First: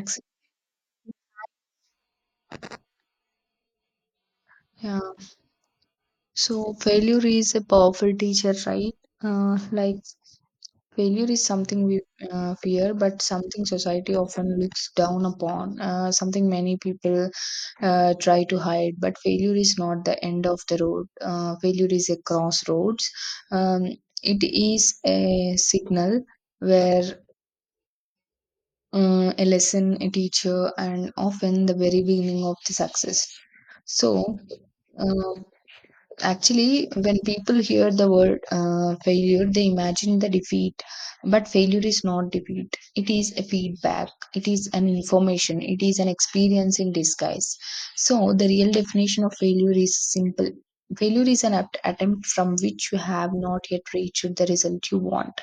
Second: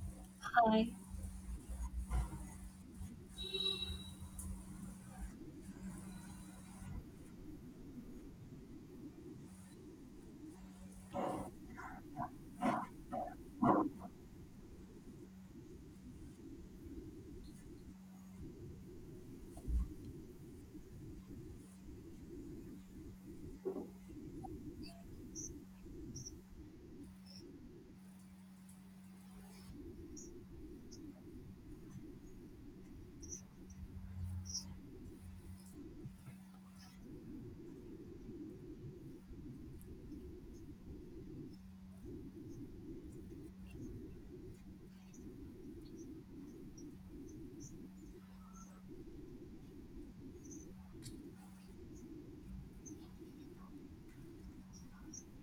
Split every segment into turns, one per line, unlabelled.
Acc-
Hi.
Yeah. So failure is a powerful teacher, right? Like failure is something we fear, but something society often looks down upon. Something many people try to hide. But failure is not the end of the road. Failure is a crossroads. Um, it is a signal where a lesson, a teacher, and often the very beginning of the success. So, uh, actually, when people hear the word failure, they imagine the defeat. But failure is not defeat. It is a feedback. It is an information. It is an experience in disguise. So, the real definition of failure is simple. Failure is an apt attempt from which you have not yet reached the result you want.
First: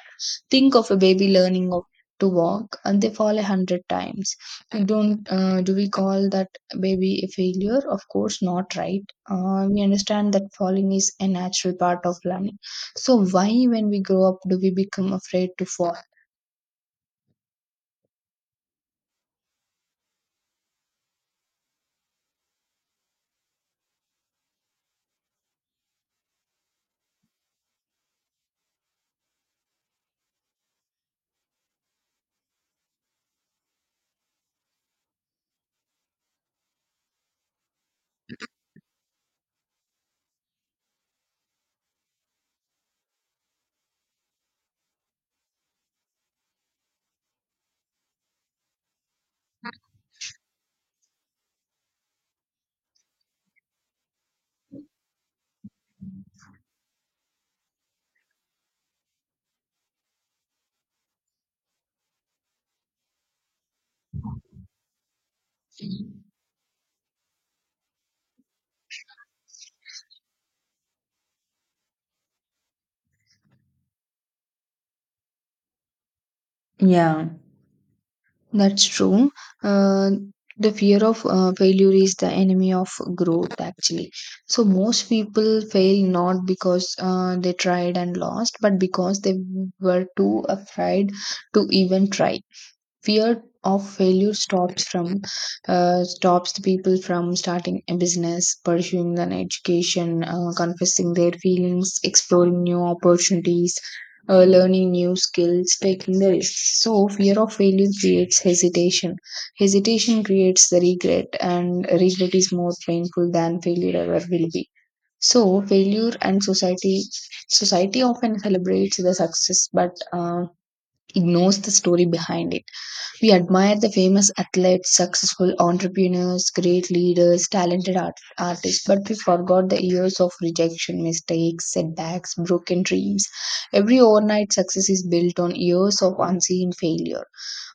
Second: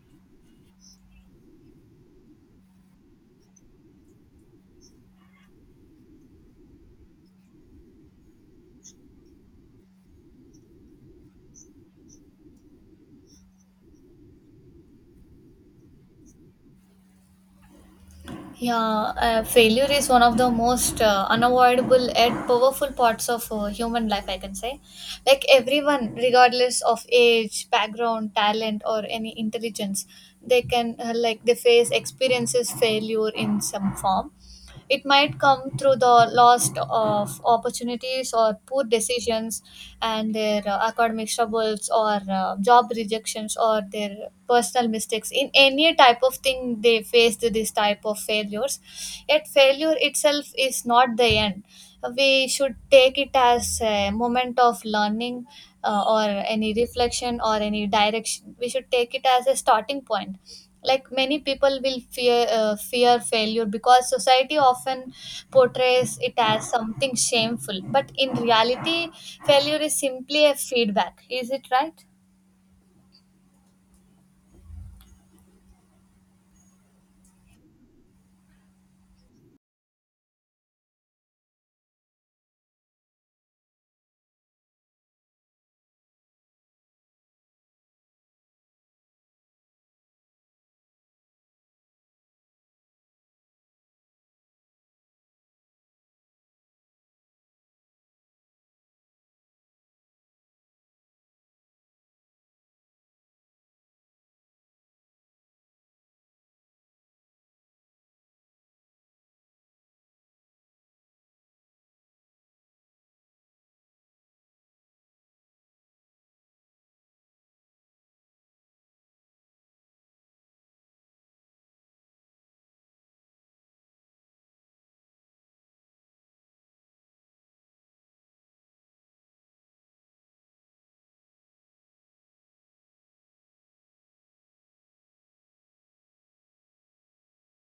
Think of a baby learning to walk, and they fall 100 times. We don't, do we call that baby a failure? Of course not, right? We understand that falling is a natural part of learning. So why, when we grow up, do we become afraid to fall?
Yeah, failure is one of the most unavoidable and powerful parts of human life, I can say. Like everyone, regardless of age, background, talent, or any intelligence, they can like they face experiences failure in some form. It might come through the loss of opportunities or poor decisions, and their academic troubles, or job rejections, or their personal mistakes. In any type of thing, they faced this type of failures. Yet failure itself is not the end. We should take it as a moment of learning, or any reflection, or any direction. We should take it as a starting point. Like many people will fear failure because society often portrays it as something shameful. But in reality, failure is simply a feedback, is it right?
Yeah. That's true. Uh, the fear of failure is the enemy of growth, actually. So, most people fail not because they tried and lost, but because they were too afraid to even try. Fear of failure stops from stops the people from starting a business, pursuing an education, confessing their feelings, exploring new opportunities, learning new skills, taking the risks. So fear of failure creates hesitation. Hesitation creates the regret, and regret is more painful than failure ever will be. So, failure and society. Society often celebrates the success, but ignores the story behind it. We admire the famous athletes, successful entrepreneurs, great leaders, talented artists, but we forgot the years of rejection, mistakes, setbacks, broken dreams. Every overnight success is built on years of unseen failure.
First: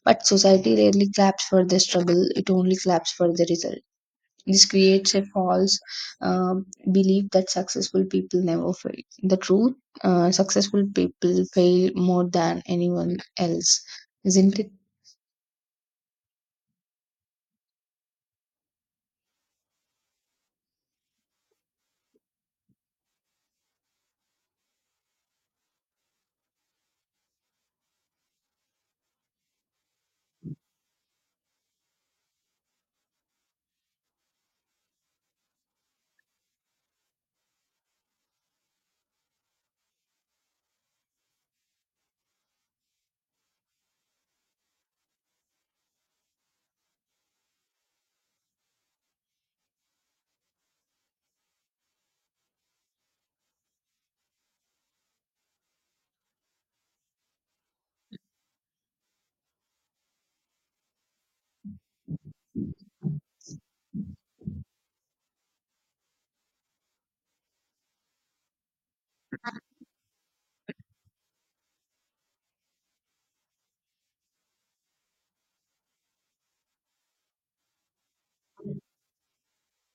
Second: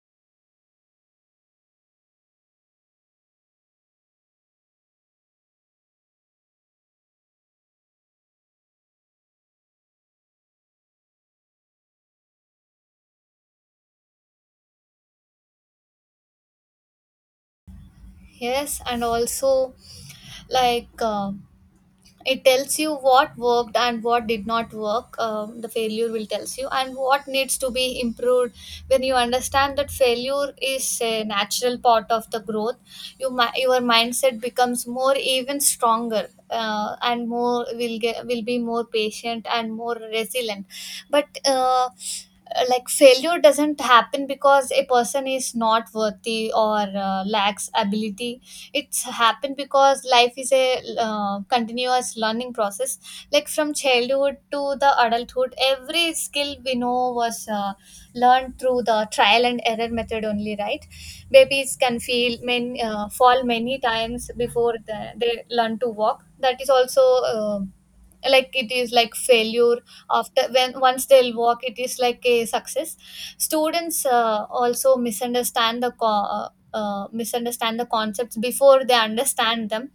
But society rarely claps for the struggle, it only claps for the result. This creates a false um belief that successful people never fail. The truth, successful people fail more than anyone else, isn't it?
Yes, and also, like, it tells you what worked and what did not work. The failure will tells you and what needs to be improved. When you understand that failure is a natural part of the growth, your mindset becomes more even stronger. And more will be more patient and more resilient. But like failure doesn't happen because a person is not worthy or lacks ability. It's happened because life is a continuous learning process. Like from childhood to the adulthood, every skill we know was learned through the trial and error method only, right? Babies can fall many times before they learn to walk. That is also like it is like failure. After when once they'll walk, it is like a success. Students also misunderstand the concepts before they understand them.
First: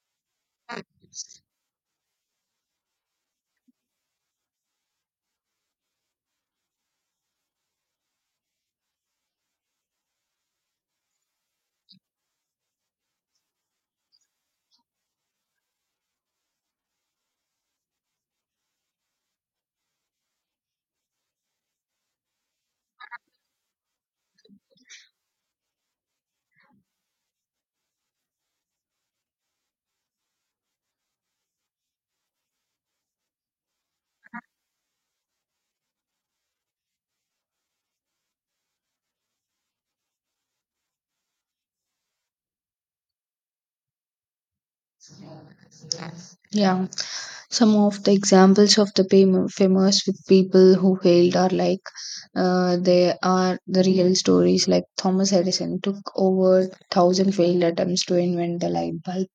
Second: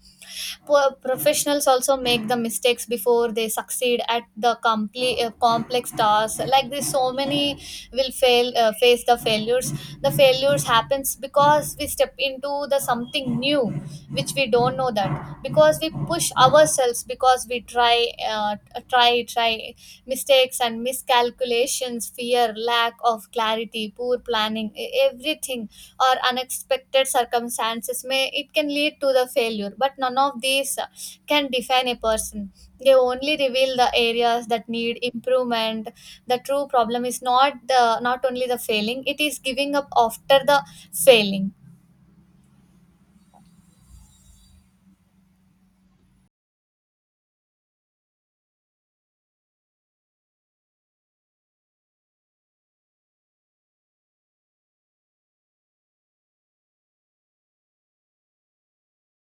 Professionals also make the mistakes before they succeed at the complete complex tasks like this. So many will fail face the failures. The failures happens because we step into the something new which we don't know that, because we push ourselves, because we try. Mistakes and miscalculations, fear, lack of clarity, poor planning, everything or unexpected circumstances may it can lead to the failure. But none of these can define a person. They only reveal the areas that need improvement. The true problem is not only the failing; it is giving up after the failing.
Yeah, some of the examples of the famous with people who failed are like they are the real stories. Like Thomas Edison took over 1,000 failed attempts to invent the light bulb.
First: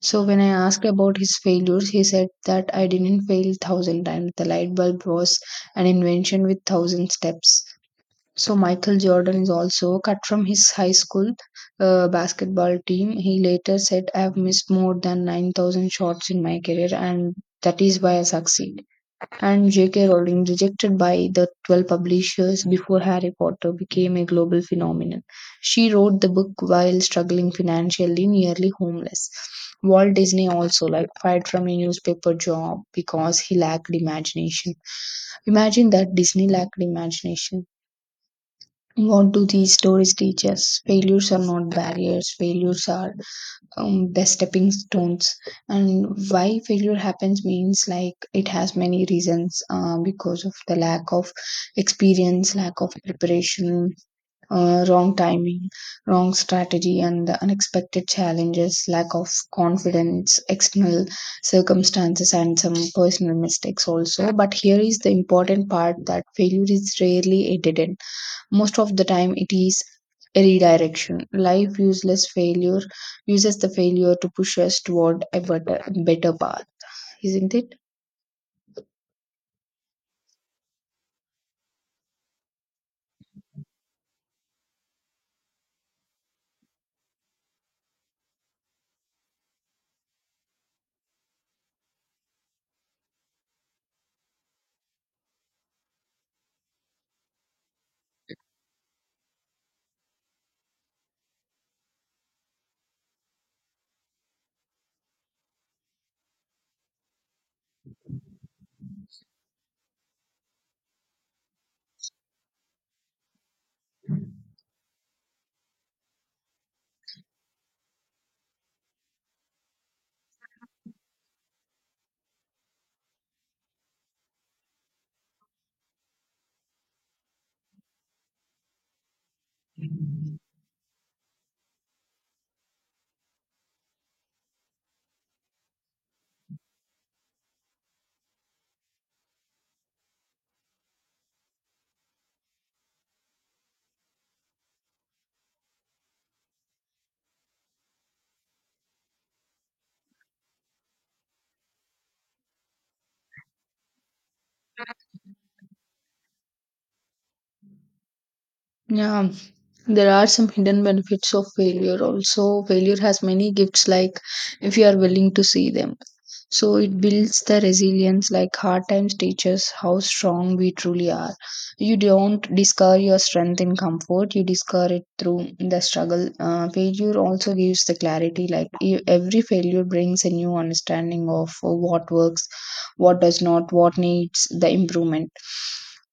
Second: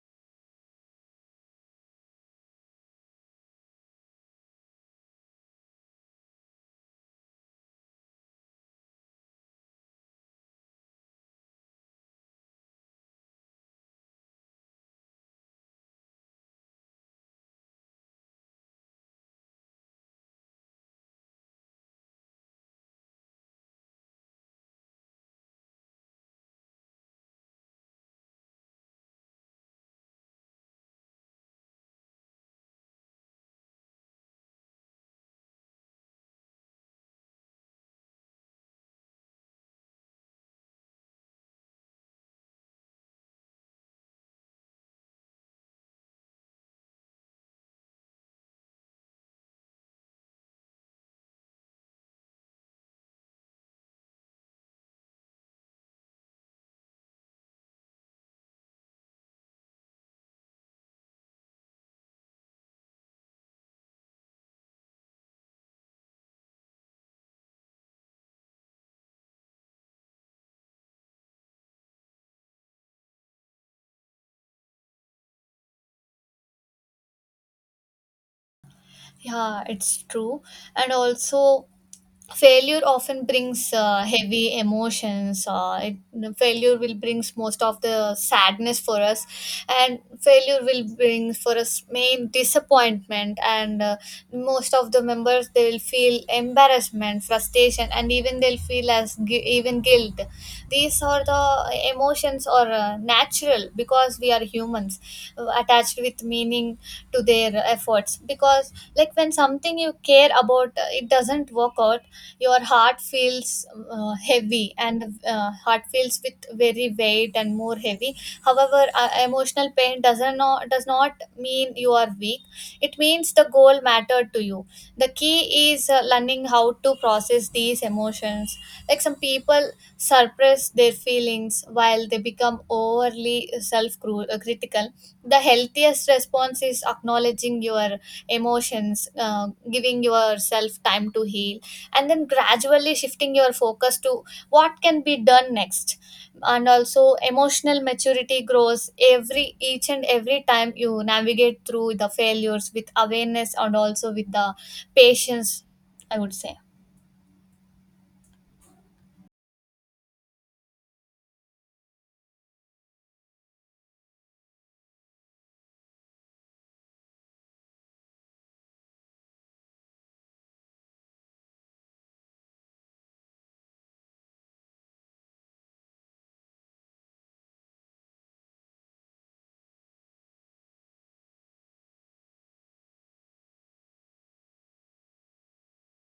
So when I asked about his failures, he said that I didn't fail 1,000 times. The light bulb was an invention with 1,000 steps. So Michael Jordan is also cut from his high school basketball team. He later said, "I have missed more than 9,000 shots in my career, and that is why I succeed." And J.K. Rowling, rejected by the 12 publishers before Harry Potter became a global phenomenon. She wrote the book while struggling financially, nearly homeless. Walt Disney also like fired from a newspaper job because he lacked imagination. Imagine that Disney lacked imagination. What do these stories teach us? Failures are not barriers, failures are the stepping stones. And why failure happens means like it has many reasons, because of the lack of experience, lack of preparation, wrong timing, wrong strategy, and the unexpected challenges, lack of confidence, external circumstances, and some personal mistakes also. But here is the important part, that failure is rarely edited. Most of the time, it is redirection. Life useless failure uses the failure to push us toward a better path, isn't it?
Yeah, it's true. And also, failure often brings heavy emotions. Failure will brings most of the sadness for us, and failure will bring for us main disappointment. And most of the members they will feel embarrassment, frustration, and even they'll feel as gu- even guilt. These are the emotions are natural because we are humans attached with meaning to their efforts. Because like when something you care about, it doesn't work out, your heart feels heavy, and heart feels with very weight and more heavy. However, emotional pain does not mean you are weak. It means the goal mattered to you. The key is learning how to process these emotions. Like some people suppress their feelings, while they become overly self critical. The healthiest response is acknowledging your emotions, giving yourself time to heal, and then gradually shifting your focus to what can be done next. And also, emotional maturity grows every each and every time you navigate through the failures with awareness and also with the patience, I would say.
Yeah, there are some hidden benefits of failure also. Failure has many gifts, like if you are willing to see them. So it builds the resilience, like hard times teaches how strong we truly are. You don't discover your strength in comfort, you discover it through the struggle. Failure also gives the clarity, like every failure brings a new understanding of what works, what does not, what needs the improvement.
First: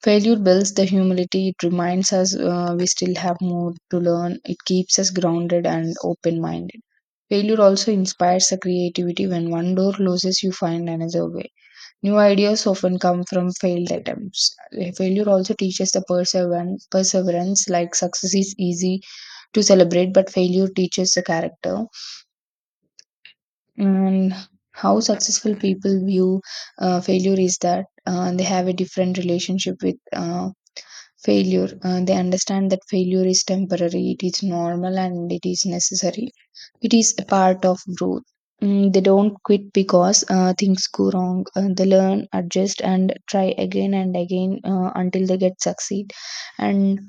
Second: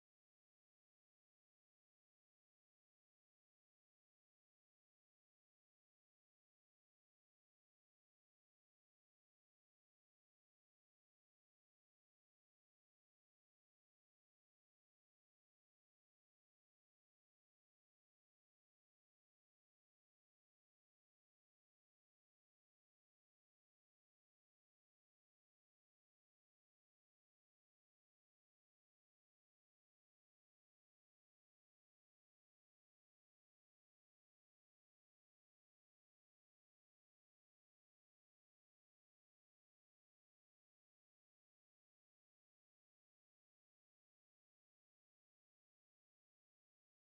Failure builds the humility. It reminds us, we still have more to learn. It keeps us grounded and open minded. Failure also inspires the creativity. When one door closes, you find another way. New ideas often come from failed attempts. Failure also teaches the perseverance. Perseverance, like success, is easy to celebrate, but failure teaches the character. And how successful people view failure is that they have a different relationship with failure. They understand that failure is temporary, it is normal, and it is necessary. It is a part of growth. They don't quit because things go wrong. They learn, adjust, and try again and again, until they get succeed. And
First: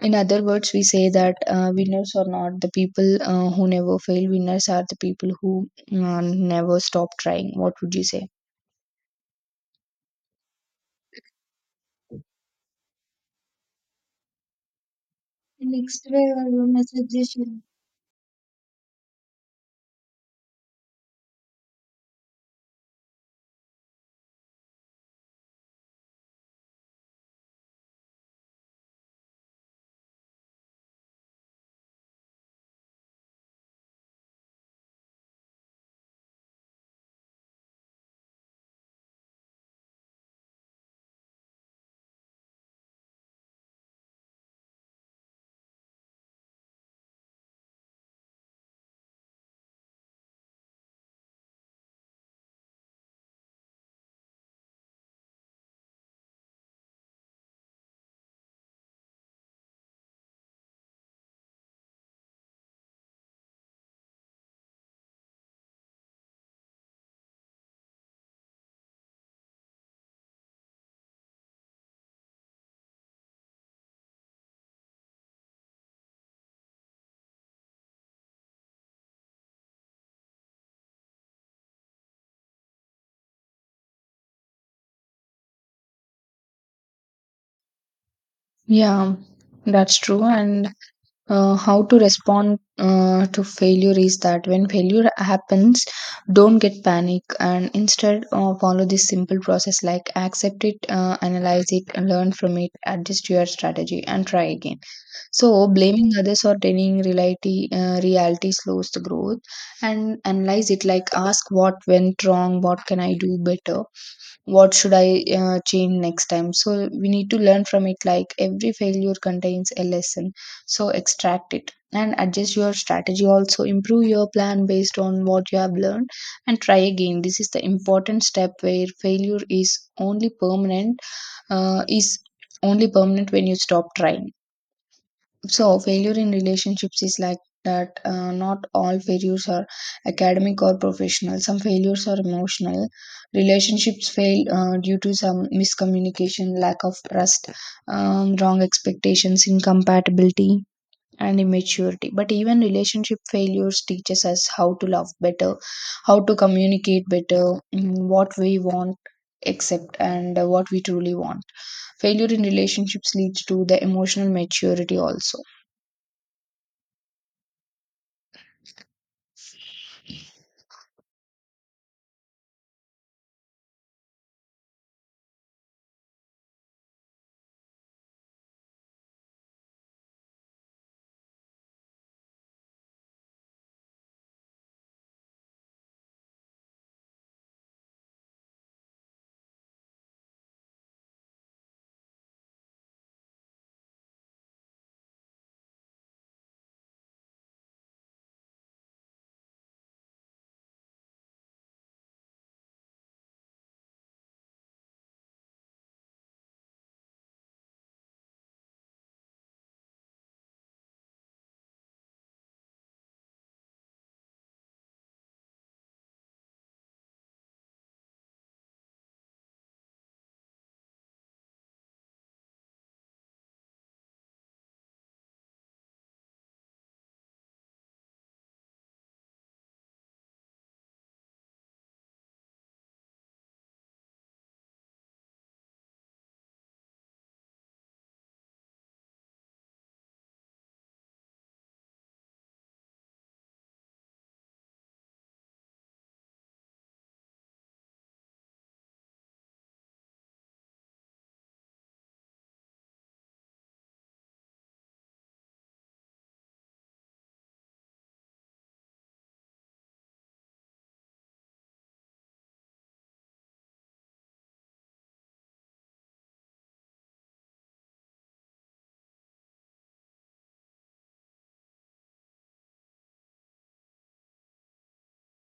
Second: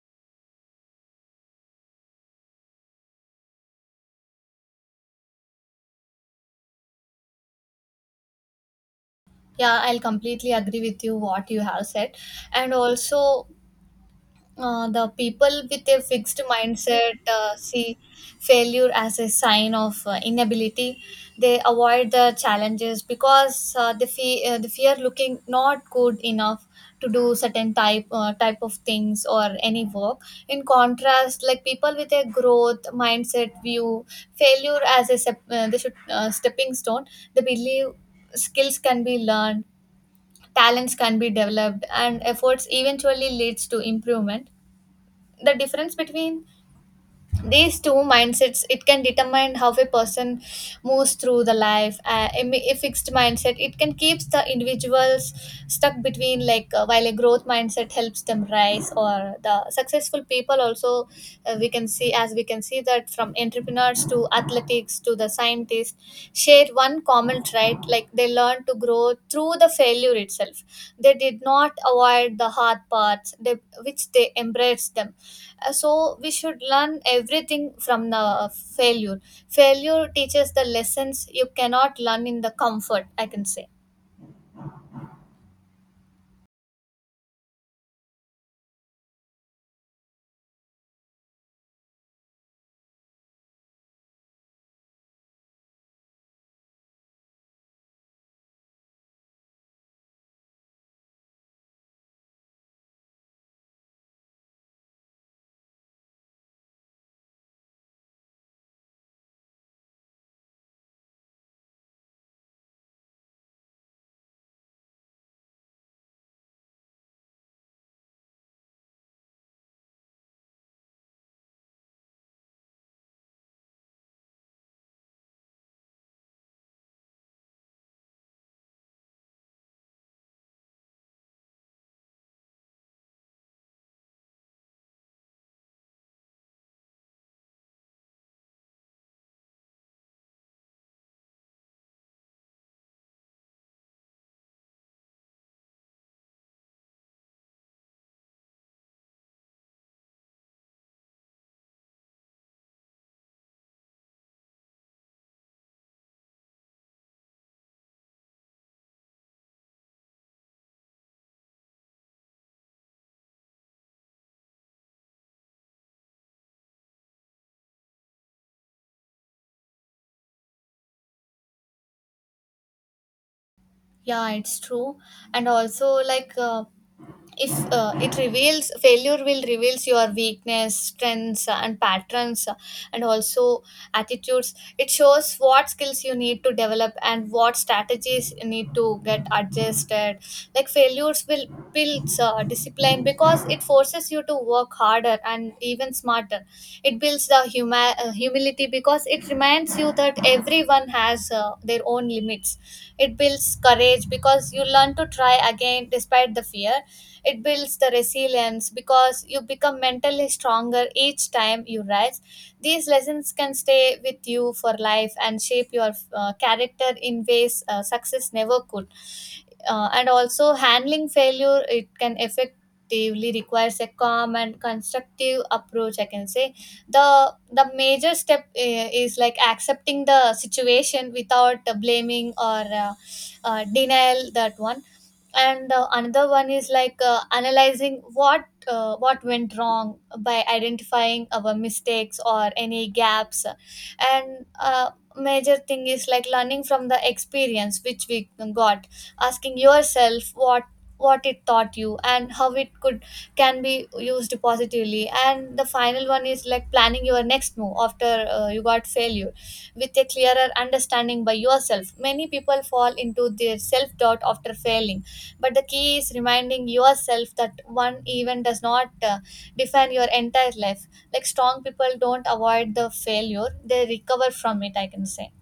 in other words, we say that winners are not the people who never fail. Winners are the people who never stop trying. What would you say?
Yeah, I'll completely agree with you what you have said. And also, the people with a
Next way
fixed
or room
mindset
suggestion.
see failure as a sign of inability. They avoid the challenges because they fear looking not good enough to do certain type of things or any work. In contrast, like people with a growth mindset view failure as a sep- they should stepping stone. They believe skills can be learned, talents can be developed, and efforts eventually leads to improvement. The difference between these two mindsets, it can determine how a person moves through the life. A fixed mindset, it can keeps the individuals stuck between, like, while a growth mindset helps them rise. Or the successful people also, we can see that from entrepreneurs to athletics to the science scientists share one common trait, like they learn to grow through the failure itself. They did not avoid the hard parts, which they embraced them. So we should learn everything from the failure. Failure teaches the lessons you cannot learn in the comfort, I can say.
Yeah, that's true. And how to respond to failure is that when failure happens, don't get panic, and instead follow this simple process, like accept it, analyze it and learn from it, adjust your strategy and try again. So blaming others or denying reality slows the growth. And analyze it, like ask what went wrong, what can I do better, what should I change next time. So we need to learn from it, like every failure contains a lesson, so extract it and adjust your strategy, also improve your plan based on what you have learned, and try again. This is the important step, where failure is only uh, is permanent when you stop trying. So, failure in relationships is like that. Not all failures are academic or professional. Some failures are emotional. Relationships fail due to some miscommunication, lack of trust, wrong expectations, incompatibility, and immaturity. But even relationship failures teaches us how to love better, how to communicate better, what we want, accept, and what we truly want. Failure in relationships leads to the emotional maturity also.
Yeah, it's true. And also, like, if it reveals failure will reveals your weakness, strengths, and patterns, and also attitudes. It shows what skills you need to develop and what strategies you need to get adjusted. Like failures will builds discipline because it forces you to work harder and even smarter. It builds the humility because it reminds you that everyone has their own limits. It builds courage because you learn to try again despite the fear. It builds the resilience because you become mentally stronger each time you rise. These lessons can stay with you for life and shape your character in ways success never could. And also, handling failure, it can effectively requires a calm and constructive approach, I can say. The major step is like accepting the situation without blaming or denial, that one. And the another one is like analyzing what went wrong by identifying our mistakes or any gaps. And major thing is like learning from the experience which we got, asking yourself what it taught you and how it could can be used positively. And the final one is like planning your next move after you got failure, with a clearer understanding by yourself. Many people fall into their self doubt after failing, but the key is reminding yourself that one event does not define your entire life. Like strong people don't avoid the failure, they recover from it, I can say.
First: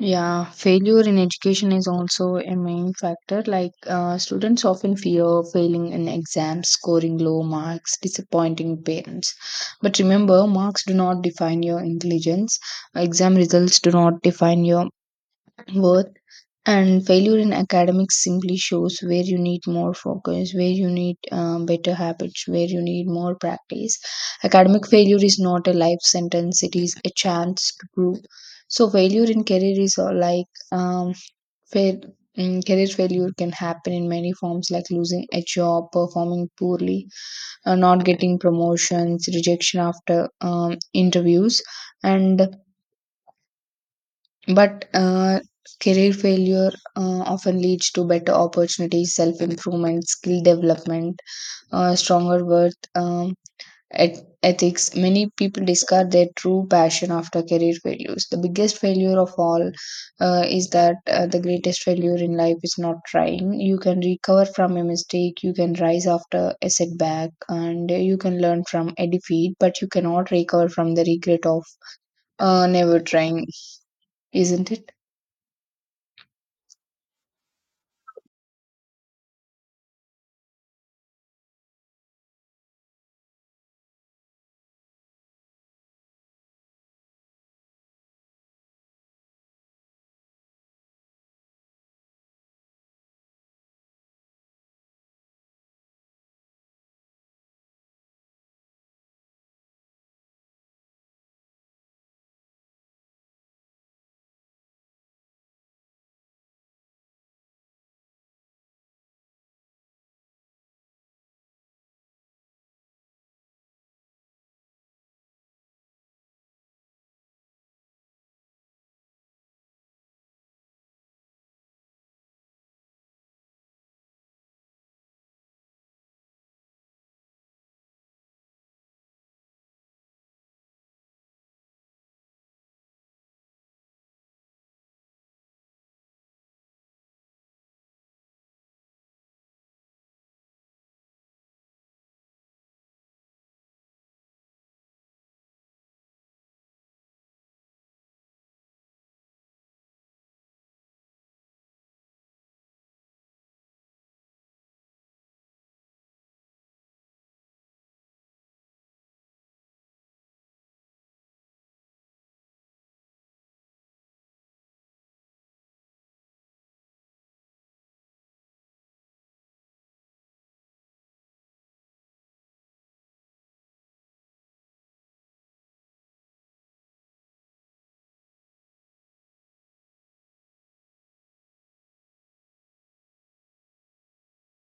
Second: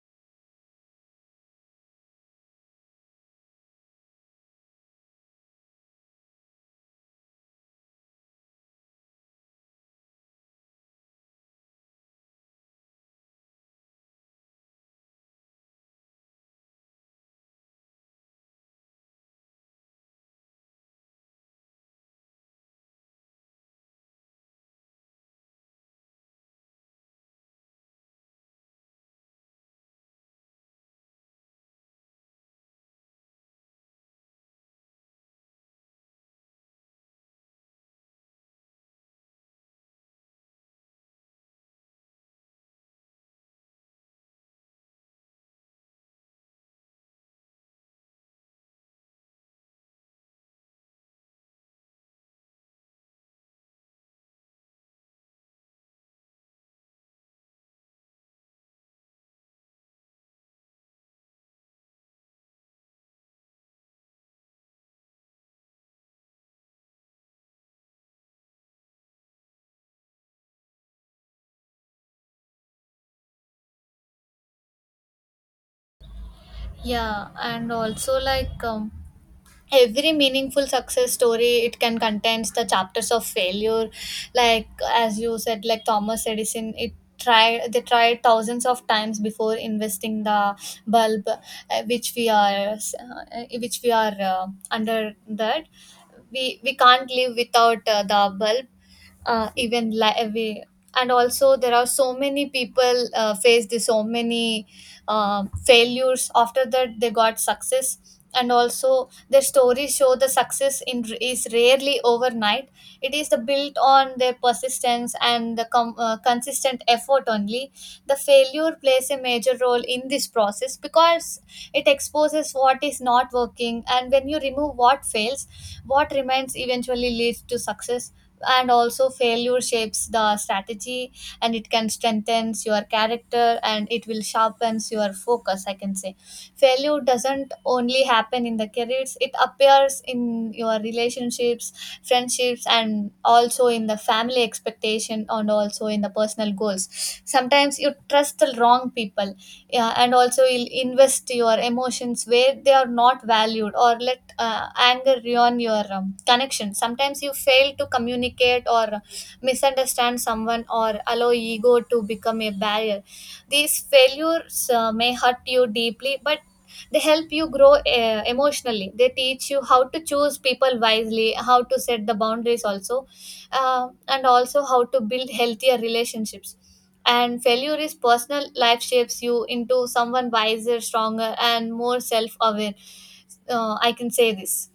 Yeah, failure in education is also a main factor. Like, students often fear failing in exams, scoring low marks, disappointing parents. But remember, marks do not define your intelligence, exam results do not define your worth, and failure in academics simply shows where you need more focus, where you need better habits, where you need more practice. Academic failure is not a life sentence, it is a chance to grow. So failure in career is like, um, fail, career failure can happen in many forms, like losing a job, performing poorly, not getting promotions, rejection after interviews, and but career failure often leads to better opportunities, self improvement, skill development, stronger worth, ethics. Many people discard their true passion after career failures. The biggest failure of all, is that, the greatest failure in life is not trying. You can recover from a mistake, you can rise after a setback, and you can learn from a defeat, but you cannot recover from the regret of never trying, isn't it?
Yeah, and also, like, every meaningful success story it can contains the chapters of failure. Like as you said, like Thomas Edison, it tried they tried thousands of times before investing the bulb, which we are under that. We can't live without the bulb, even li- we and also there are so many people faced so many failures. After that, they got success. And also their stories show the success, is rarely overnight. It is the built on their persistence and the consistent effort only. The failure plays a major role in this process because it exposes what is not working, and when you remove what fails, what remains eventually leads to success. And also, failure shapes the strategy, and it can strengthen your character, and it will sharpens your focus, I can say. Failure doesn't only happen in the careers, it appears in your relationships, friendships, and also in the family expectation, and also in the personal goals. Sometimes you trust the wrong people, yeah, and also you'll invest your emotions where they are not valued, or let anger ruin your connection. Sometimes you fail to communicate or misunderstand someone or allow ego to become a barrier. These failures may hurt you deeply, but they help you grow emotionally. They teach you how to choose people wisely, how to set the boundaries, also, and also how to build healthier relationships. And failure is personal, life shapes you into someone wiser, stronger, and more self aware. I can say this.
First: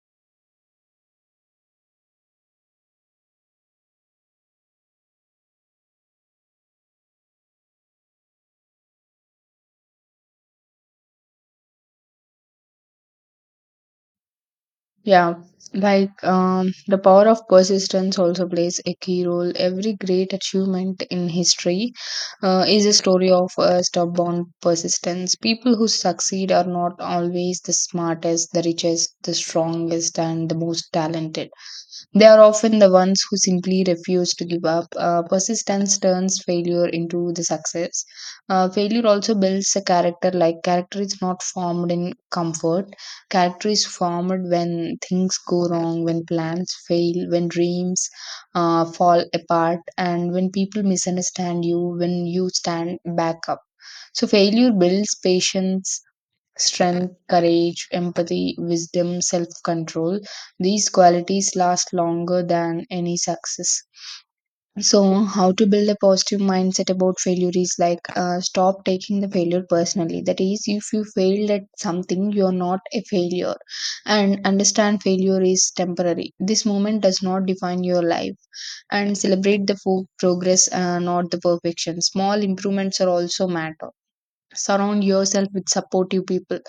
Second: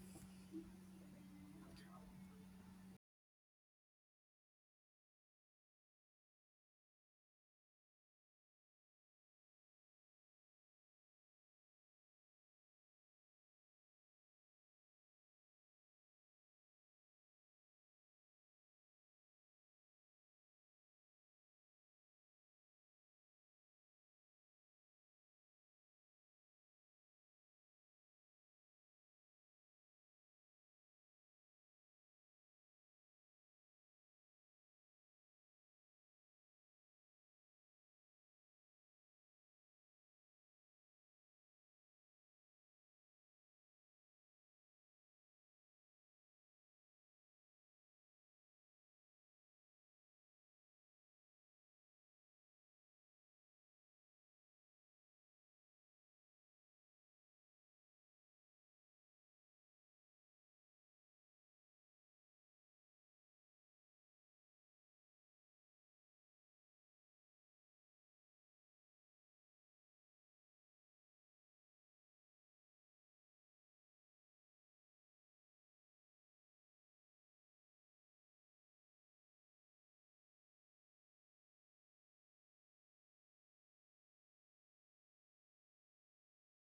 Yeah, like the power of persistence also plays a key role. Every great achievement in history is a story of stubborn persistence. People who succeed are not always the smartest, the richest, the strongest, and the most talented. They are often the ones who simply refuse to give up. Persistence turns failure into the success. Failure also builds a character. Like character is not formed in comfort. Character is formed when things go wrong, when plans fail, when dreams fall apart, and when people misunderstand you, when you stand back up. So failure builds patience, strength, courage, empathy, wisdom, self control. These qualities last longer than any success. So, how to build a positive mindset about failure is like, stop taking the failure personally. That is, if you failed at something, you are not a failure, and understand failure is temporary. This moment does not define your life, and celebrate the progress, not the perfection. Small improvements are also matter. Surround yourself with supportive people,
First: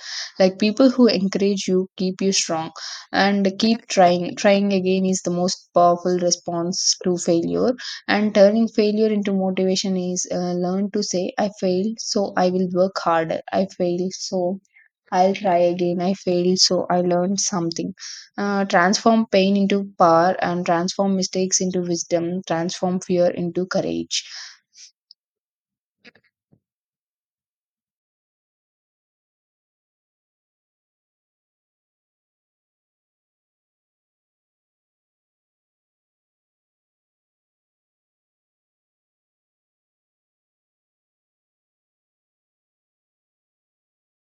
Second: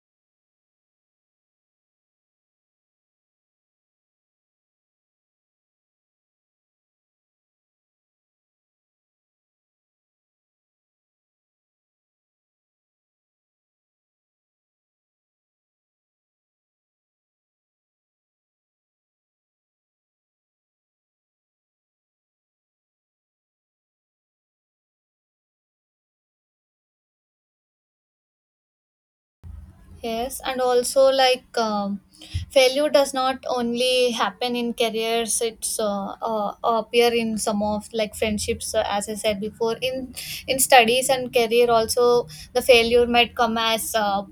like people who encourage you, keep you strong. And keep trying. Trying again is the most powerful response to failure. And turning failure into motivation is, learn to say, I failed so I will work harder, I failed so I'll try again, I failed so I learned something. Transform pain into power, and transform mistakes into wisdom, transform fear into courage.
Yes, and also, like, failure does not only happen in careers; it's appear in some of like friendships, as I said before. In studies and career, also the failure might come as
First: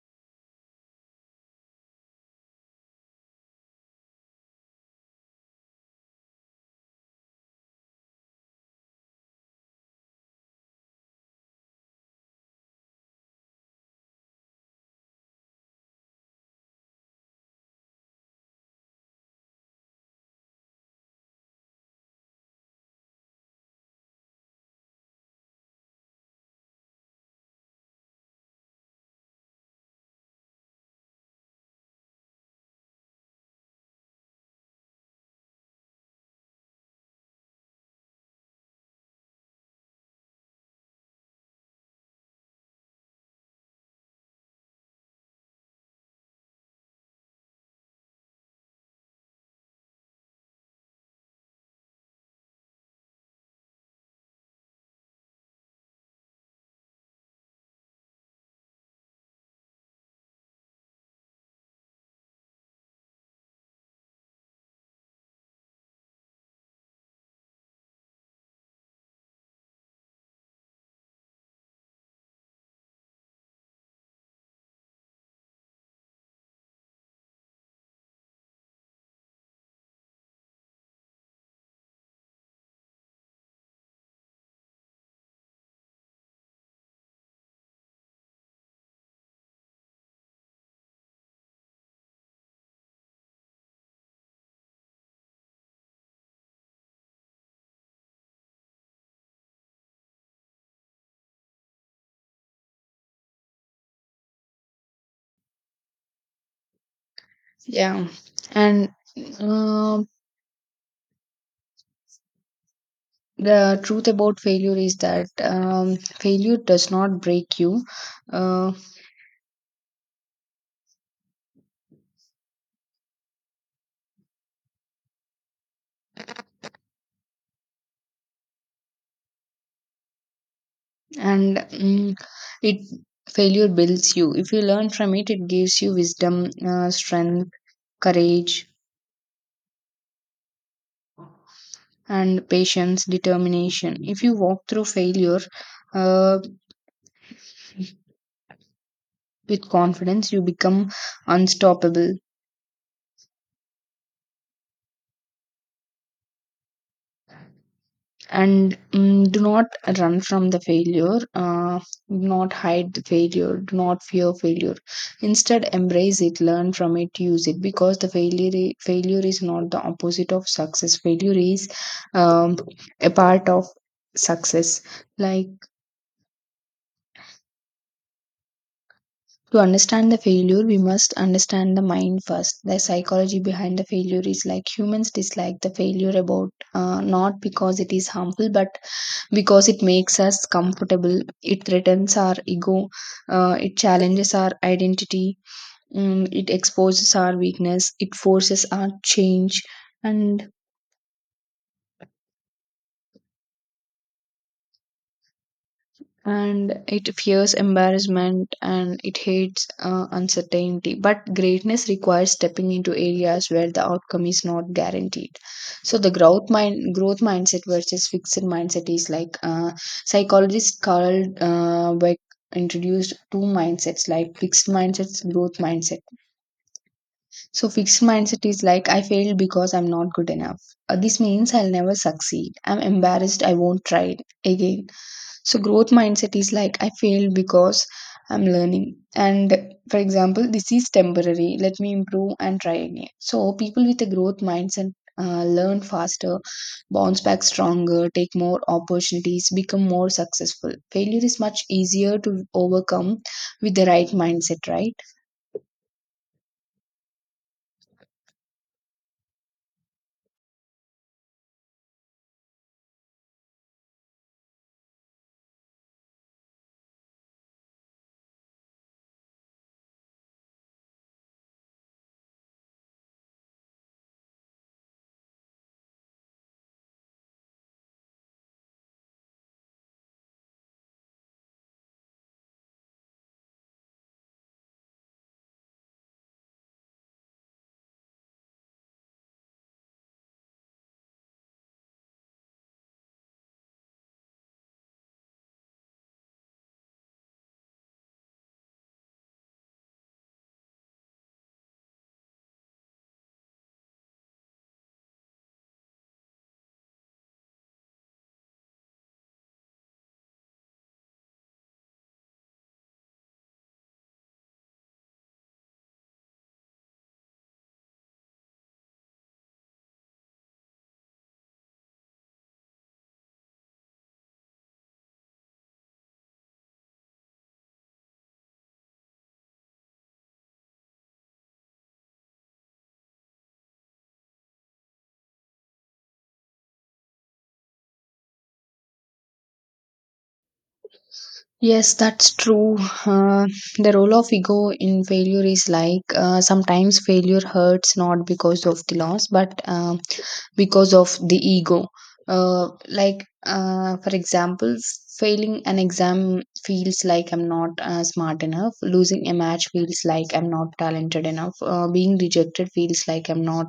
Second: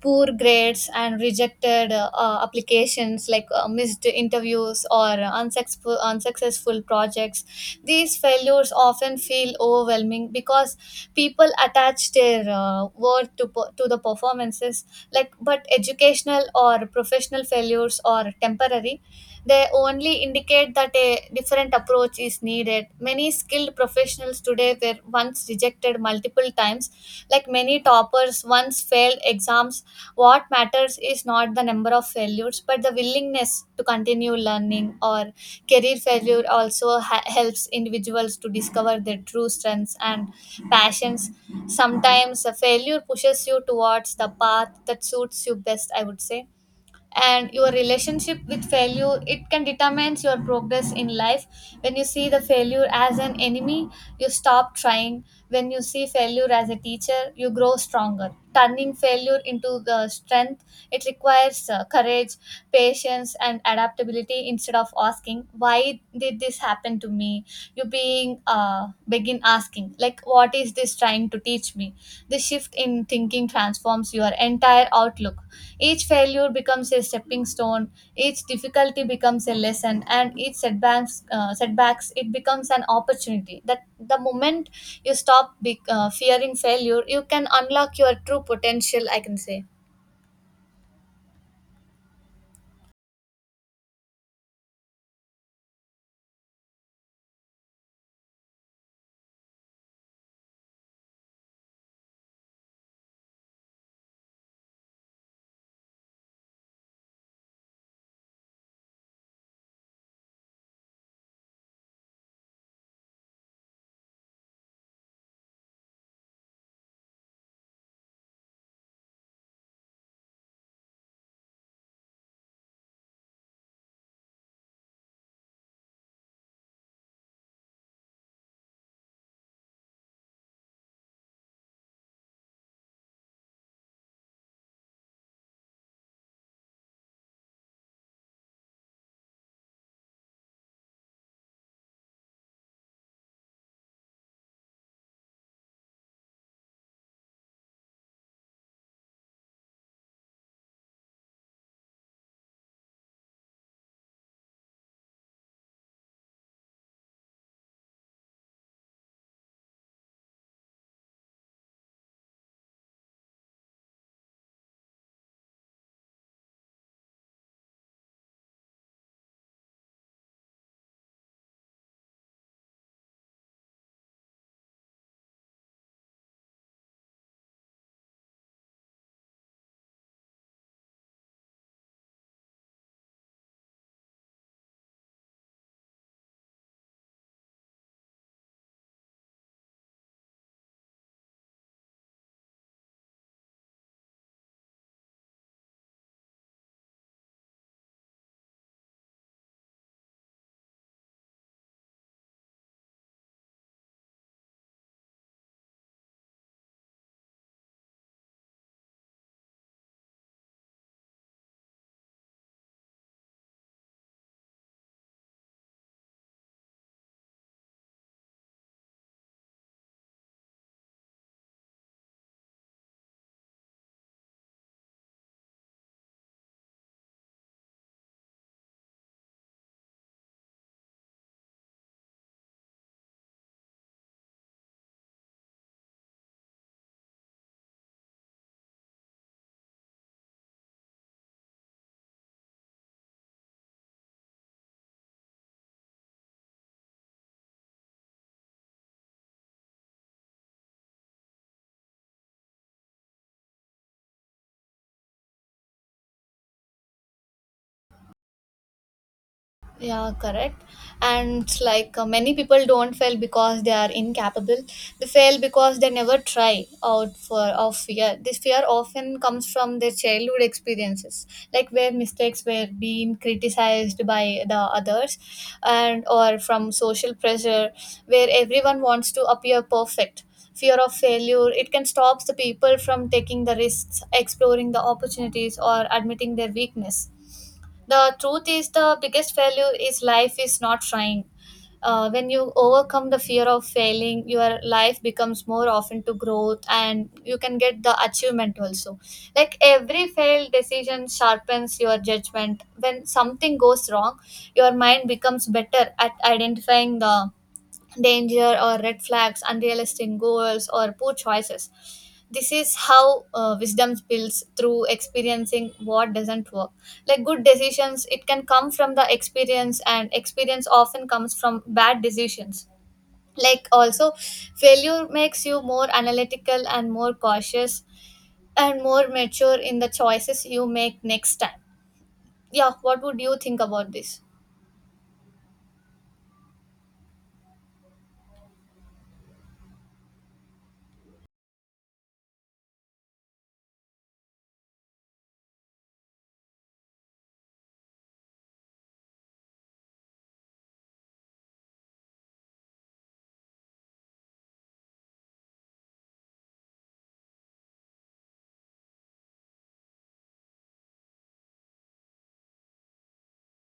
poor grades and rejected applications, like missed interviews or unsuccessful projects. These failures often feel overwhelming because people attach their worth to the performances. Like but educational or professional failures or temporary, they only indicate that a different approach is needed. Many skilled professionals today were once rejected multiple times. Like many toppers once failed exams. What matters is not the number of failures, but the willingness to continue learning. Or career failure also helps individuals to discover their true strengths and passions. Sometimes a failure pushes you towards the path that suits you best, I would say. And your relationship with failure, it can determines your progress in life. When you see the failure as an enemy, you stop trying. When you see failure as a teacher, you grow stronger. Turning failure into the strength, it requires courage, patience, and adaptability. Instead of asking why did this happen to me, you being begin asking, like, what is this trying to teach me? This shift in thinking transforms your entire outlook. Each failure becomes a stepping stone, each difficulty becomes a lesson, and each setbacks it becomes an opportunity. That the moment you stop fearing failure, you can unlock your true potential, I can say.
Yeah, and um. The truth about failure is that failure does not break you. Uh, and mm, it Failure builds you if you learn from it. It gives you wisdom, strength, courage, and patience, determination. If you walk through failure uh, with confidence, you become unstoppable. Do not run from the failure. Do not hide the failure. Do not fear failure. Instead, embrace it, learn from it, use it, because the failure failure is not the opposite of success. Failure is um, a part of success. Like, to understand the failure, we must understand the mind first. The psychology behind the failure is, like, humans dislike the failure about not because it is harmful, but because it makes us comfortable. It threatens our ego. It challenges our identity. It exposes our weakness. It forces our change. And it fears embarrassment, and it hates uncertainty. But greatness requires stepping into areas where the outcome is not guaranteed. So the growth mindset versus fixed mindset is, like, psychologist Carl Dweck introduced two mindsets, like fixed mindsets, growth mindset. So fixed mindset is like, I failed because I'm not good enough. This means I'll never succeed, I'm embarrassed, I won't try it again. So growth mindset is like, I failed because I'm learning. And for example, this is temporary. Let me improve and try again. So people with a growth mindset learn faster, bounce back stronger, take more opportunities, become more successful. Failure is much easier to overcome with the right mindset, right?
Yeah, correct. And it's like, many people don't fail because they are incapable. They fail because they never try out for of fear. This fear often comes from their childhood experiences, like where mistakes were being criticized by the others, and or from social pressure, where everyone wants to appear perfect. Fear of failure, it can stop the people from taking the risks, exploring the opportunities, or admitting their weakness. The truth is, the biggest failure is life is not trying. When you overcome the fear of failing, your life becomes more often to growth, and you can get the achievement also. Like every failed decision sharpens your judgment. When something goes wrong, your mind becomes better at identifying the danger or red flags, unrealistic goals, or poor choices. This is how wisdom builds through experiencing what doesn't work. Like good decisions, it can come from the experience, and experience often comes from bad decisions. Like also, failure makes you more analytical and more cautious and more mature in the choices you make next time. Yeah, what would you think about this?
Yes, that's true. Uh, the role of ego in failure is like, sometimes failure hurts not because of the loss, but because of the ego. For example, failing an exam feels like I'm not smart enough, losing a match feels like I'm not talented enough, being rejected feels like I'm not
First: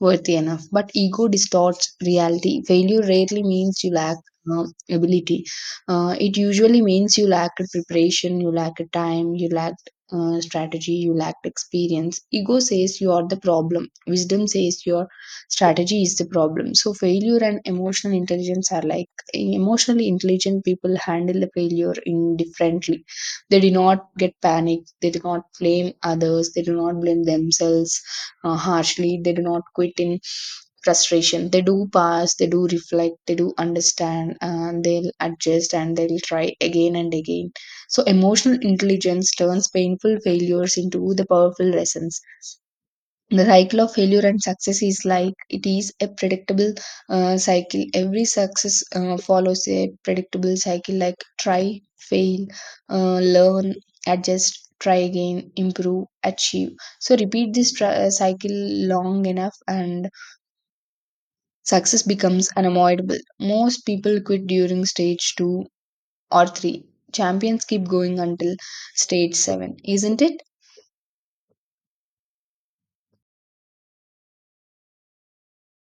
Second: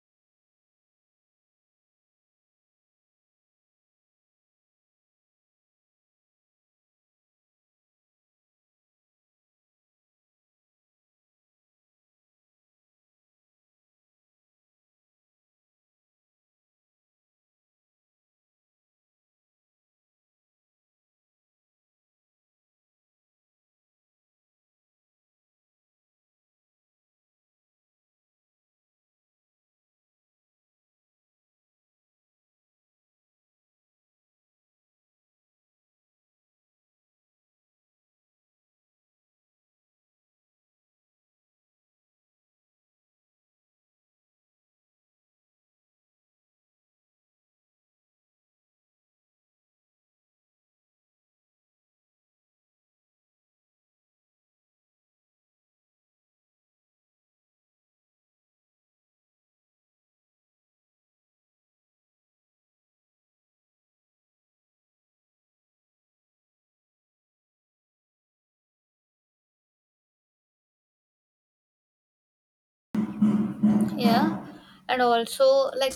worthy enough. But ego distorts reality. Failure rarely means you lack. Uh, Ability, it usually means you lacked preparation, you lacked time, you lacked strategy, you lacked experience. Ego says you are the problem. Wisdom says you are strategy is the problem. So failure and emotional intelligence are like, emotionally intelligent people handle the failure indifferently. They do not get panicked. They do not blame others. They do not blame themselves harshly. They do not quit in frustration. They do pass, they do reflect, they do understand, and they'll adjust, and they'll try again and again. So emotional intelligence turns painful failures into the powerful lessons. The cycle of failure and success is like, it is a predictable cycle. Every success follows a predictable cycle, like try, fail, learn, adjust, try again, improve, achieve. So repeat this cycle long enough, and success becomes unavoidable. Most people quit during stage 2 or 3. Champions keep going until stage 7, isn't it?
Yeah, and also, like,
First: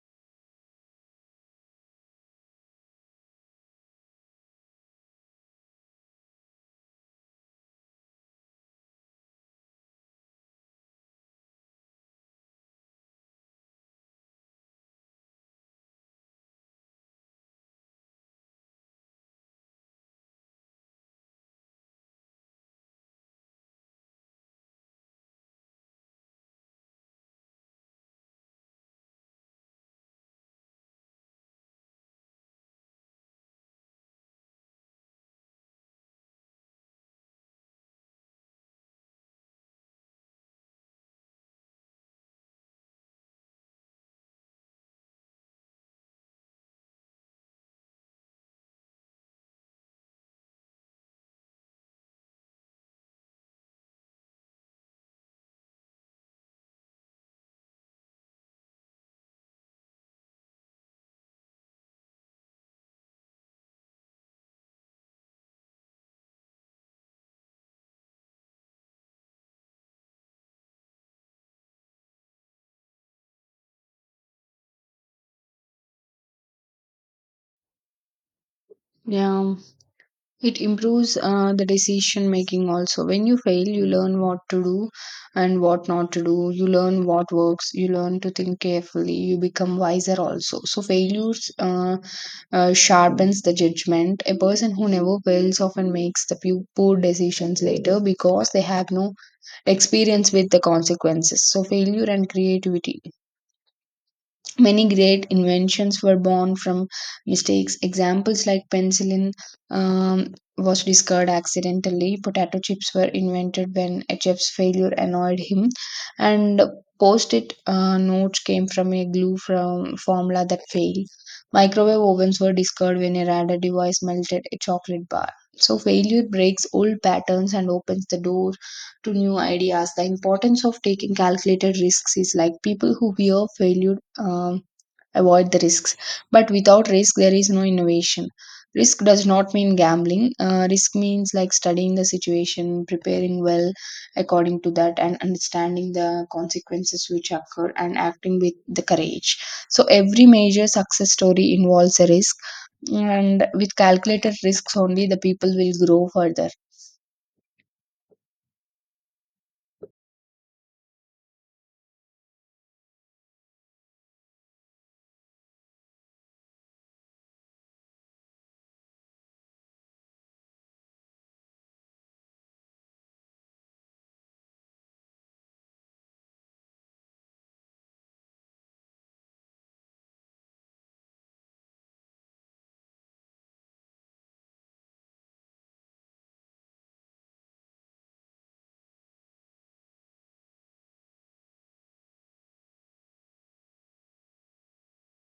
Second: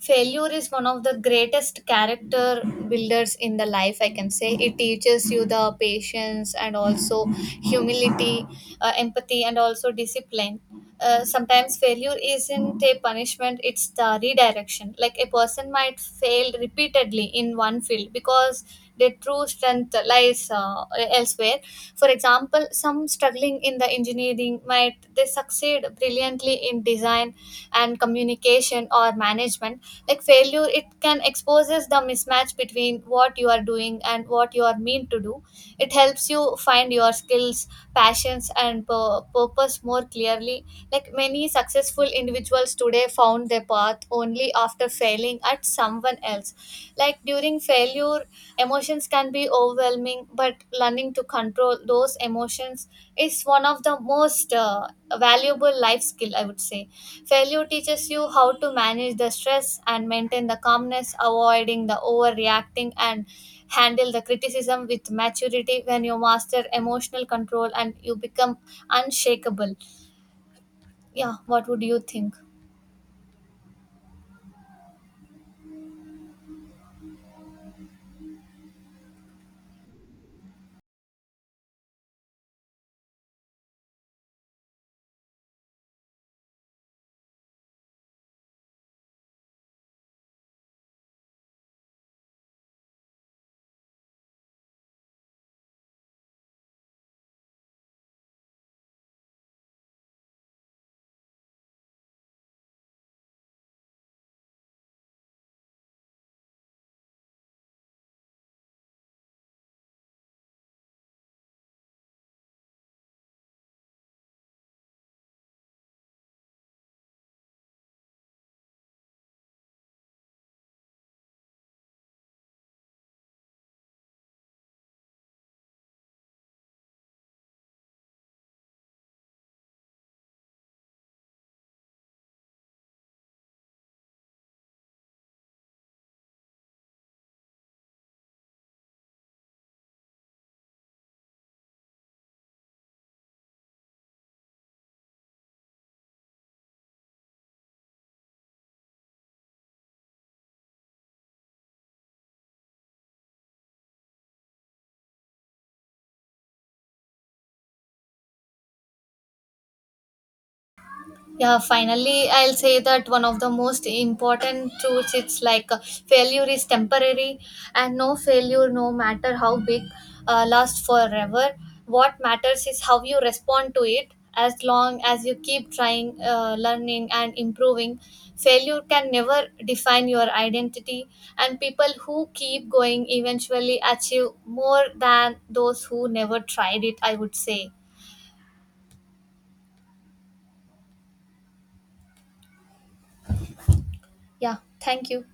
failure is one of the greatest character builders in the life, I can say. It teaches you the patience and also humility, empathy, and also discipline. Sometimes failure isn't a punishment, it's the redirection. Like a person might fail repeatedly in one field because their true strength lies elsewhere. For example, some struggling in the engineering might they succeed brilliantly in design and communication or management. Like failure, it can exposes the mismatch between what you are doing and what you are meant to do. It helps you find your skills, passions, and purpose more clearly. Like many successful individuals today found their path only after failing at someone else. Like during failure, emotions can be overwhelming, but learning to control those emotions is one of the most valuable life skill, I would say. Failure teaches you how to manage the stress and maintain the calmness, avoiding the overreacting, and handle the criticism with maturity. When you master emotional control, and you become unshakable. Yeah, what would you think?
Yeah. It improves the decision making also. When you fail, you learn what to do and what not to do. You learn what works. You learn to think carefully. You become wiser also. So, failures sharpens the judgment. A person who never fails often makes the poor decisions later because they have no experience with the consequences. So, failure and creativity. Many great inventions were born from mistakes. Examples like penicillin was discovered accidentally. Potato chips were invented when a chef's failure annoyed him, and post-it notes came from a glue from formula that failed. Microwave ovens were discovered when a radar device melted a chocolate bar. So failure breaks old patterns and opens the door to new ideas. The importance of taking calculated risks is like, people who fear failure, avoid the risks. But without risk, there is no innovation. Risk does not mean gambling. Risk means, like, studying the situation, preparing well according to that, and understanding the consequences which occur, and acting with the courage. So, every major success story involves a risk, and with calculated risks only, the people will grow further.
Yeah, finally, I'll say that one of the most important truths, it's like, failure is temporary, and no failure, no matter how big, lasts forever. What matters is how you respond to it. As long as you keep trying, learning, and improving, failure can never define your identity. And people who keep going eventually achieve more than those who never tried it, I would say. Yeah, thank you.